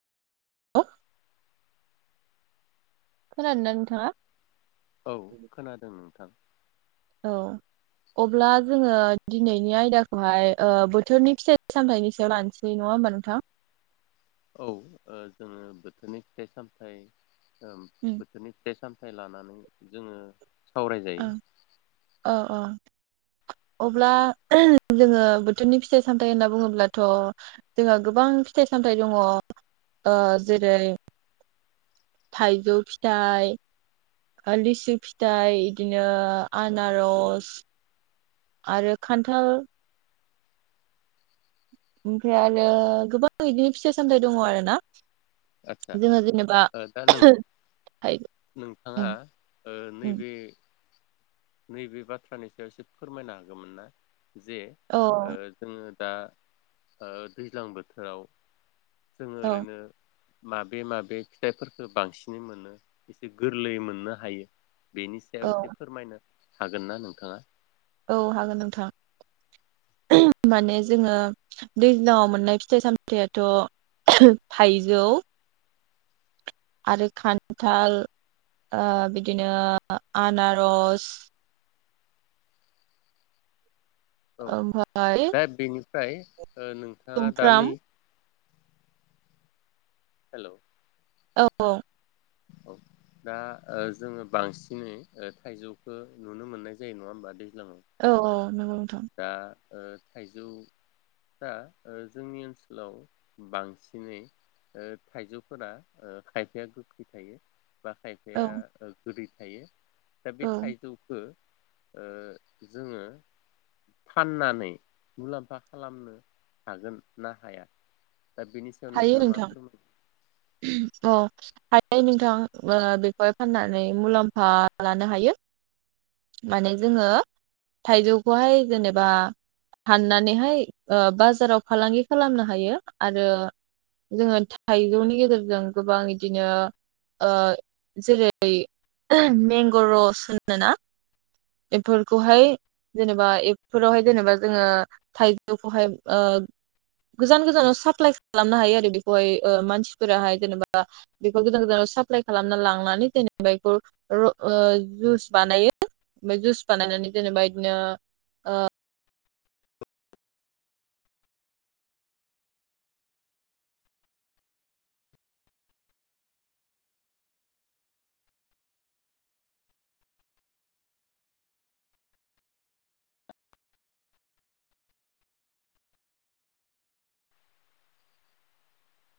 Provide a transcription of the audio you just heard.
खोनादोना नोंथांआ? औ खोनादों नोंथां औ अब्ला जोङो दिनैनि आयदाखौहाय ओ बोथोरनि फिथाइ सामथायाइनि सायाव लानोसै नङा होमबा नोंथां? औ ओ जोङो बोथोरनि फिथाइ सामथाय ओं बोथोरनि फिथाइ सामथ लानानै जोङो सावरायजायो ओं अ अ अब्ला जोङो बोथोरनि फिथाइ सामथायाइ होनना बुङोब्लाथ जोंहा गोबां फिथाइ सामथायाइ दङ ओ जेरै थाइजौ फिथाइ लिसु फिथाइ बिदिनो आनारस आरो खान्थाल ओमफ्राय आरो गोबां बिदिनो फिथाइ सामथायाइ दङ आरो ना आदसा जोङो जेनेबा दा नों थाइ नोंथाङा ओ नैबे नैबे बाथ्रानि सायाव एसे फोरमायनो हागौमोन ना? जे औ ओ जोङो दा ओ दैज्लां बोथोराव जोङो औ ओरैनो माबे माबे फिथाइफोरफोरखो बांसिनै मोनो एसे गोरलैयै मोननो हायो बेनि सायाव औ एसे फोरमायनो हागोन ना नोंथाङा? औ हागोन नोंथां माने जोङो दैज्लाङाव मोननाय फिथाइ सामथायाइथ' थाइजौ आरो खान्थाल ओ बिदिनो आनारस ओमफाय फ्राय नोंथाङा दा नै हेल' औ औ औ दा जोङो बांसिनै थाइजौखौ नुनो मोननाय जायो नङा होमबा दै औ औ नोंगौ नोंथां। ओ थाइजौफ्रा जोंनि ओनसोलाव बांसिनै ओ थाइजौफोरा खायफाया गोखै थायो बा औ खायफाया ओ गोरिब थायो। दा औ बे थाइजौखौ ओ जोङो फाननानै मुलाम्फा खालामनो हागोन ना हाया? दा बेनि सायाव हायो नोंथाङा मा नोंथां फोरमाय अ हायो नोंथां ओ बेखौहाय फाननानै मुलाम्फा लानो हायो। माने जोङो थाइजौखौहाय जेनेबा हाननानैहाय ओ बाजाराव फालांगि खालामनो हायो। आरो जोङो थाइजौनि गेजेरजों गोबां इदिनो ओ जेरै मंग' रस होनोना बेफोरखौहाय जेनेबा बेफोरावहाय जेनेबा जोङो थाइजौखौहाय ओ गोजान गोजानाव साप्लाइ खालामनो हायो आरो बेखौहाय ओ मानसिफोराहाय जेनेबा बेखौ गोजान गोजानाव साप्लााय खालामना लांनानै जेनेबा बेखौ जुइस बानायो ओमफ्राय जुइस बानायनानै जेनेबा बिदिनो ओ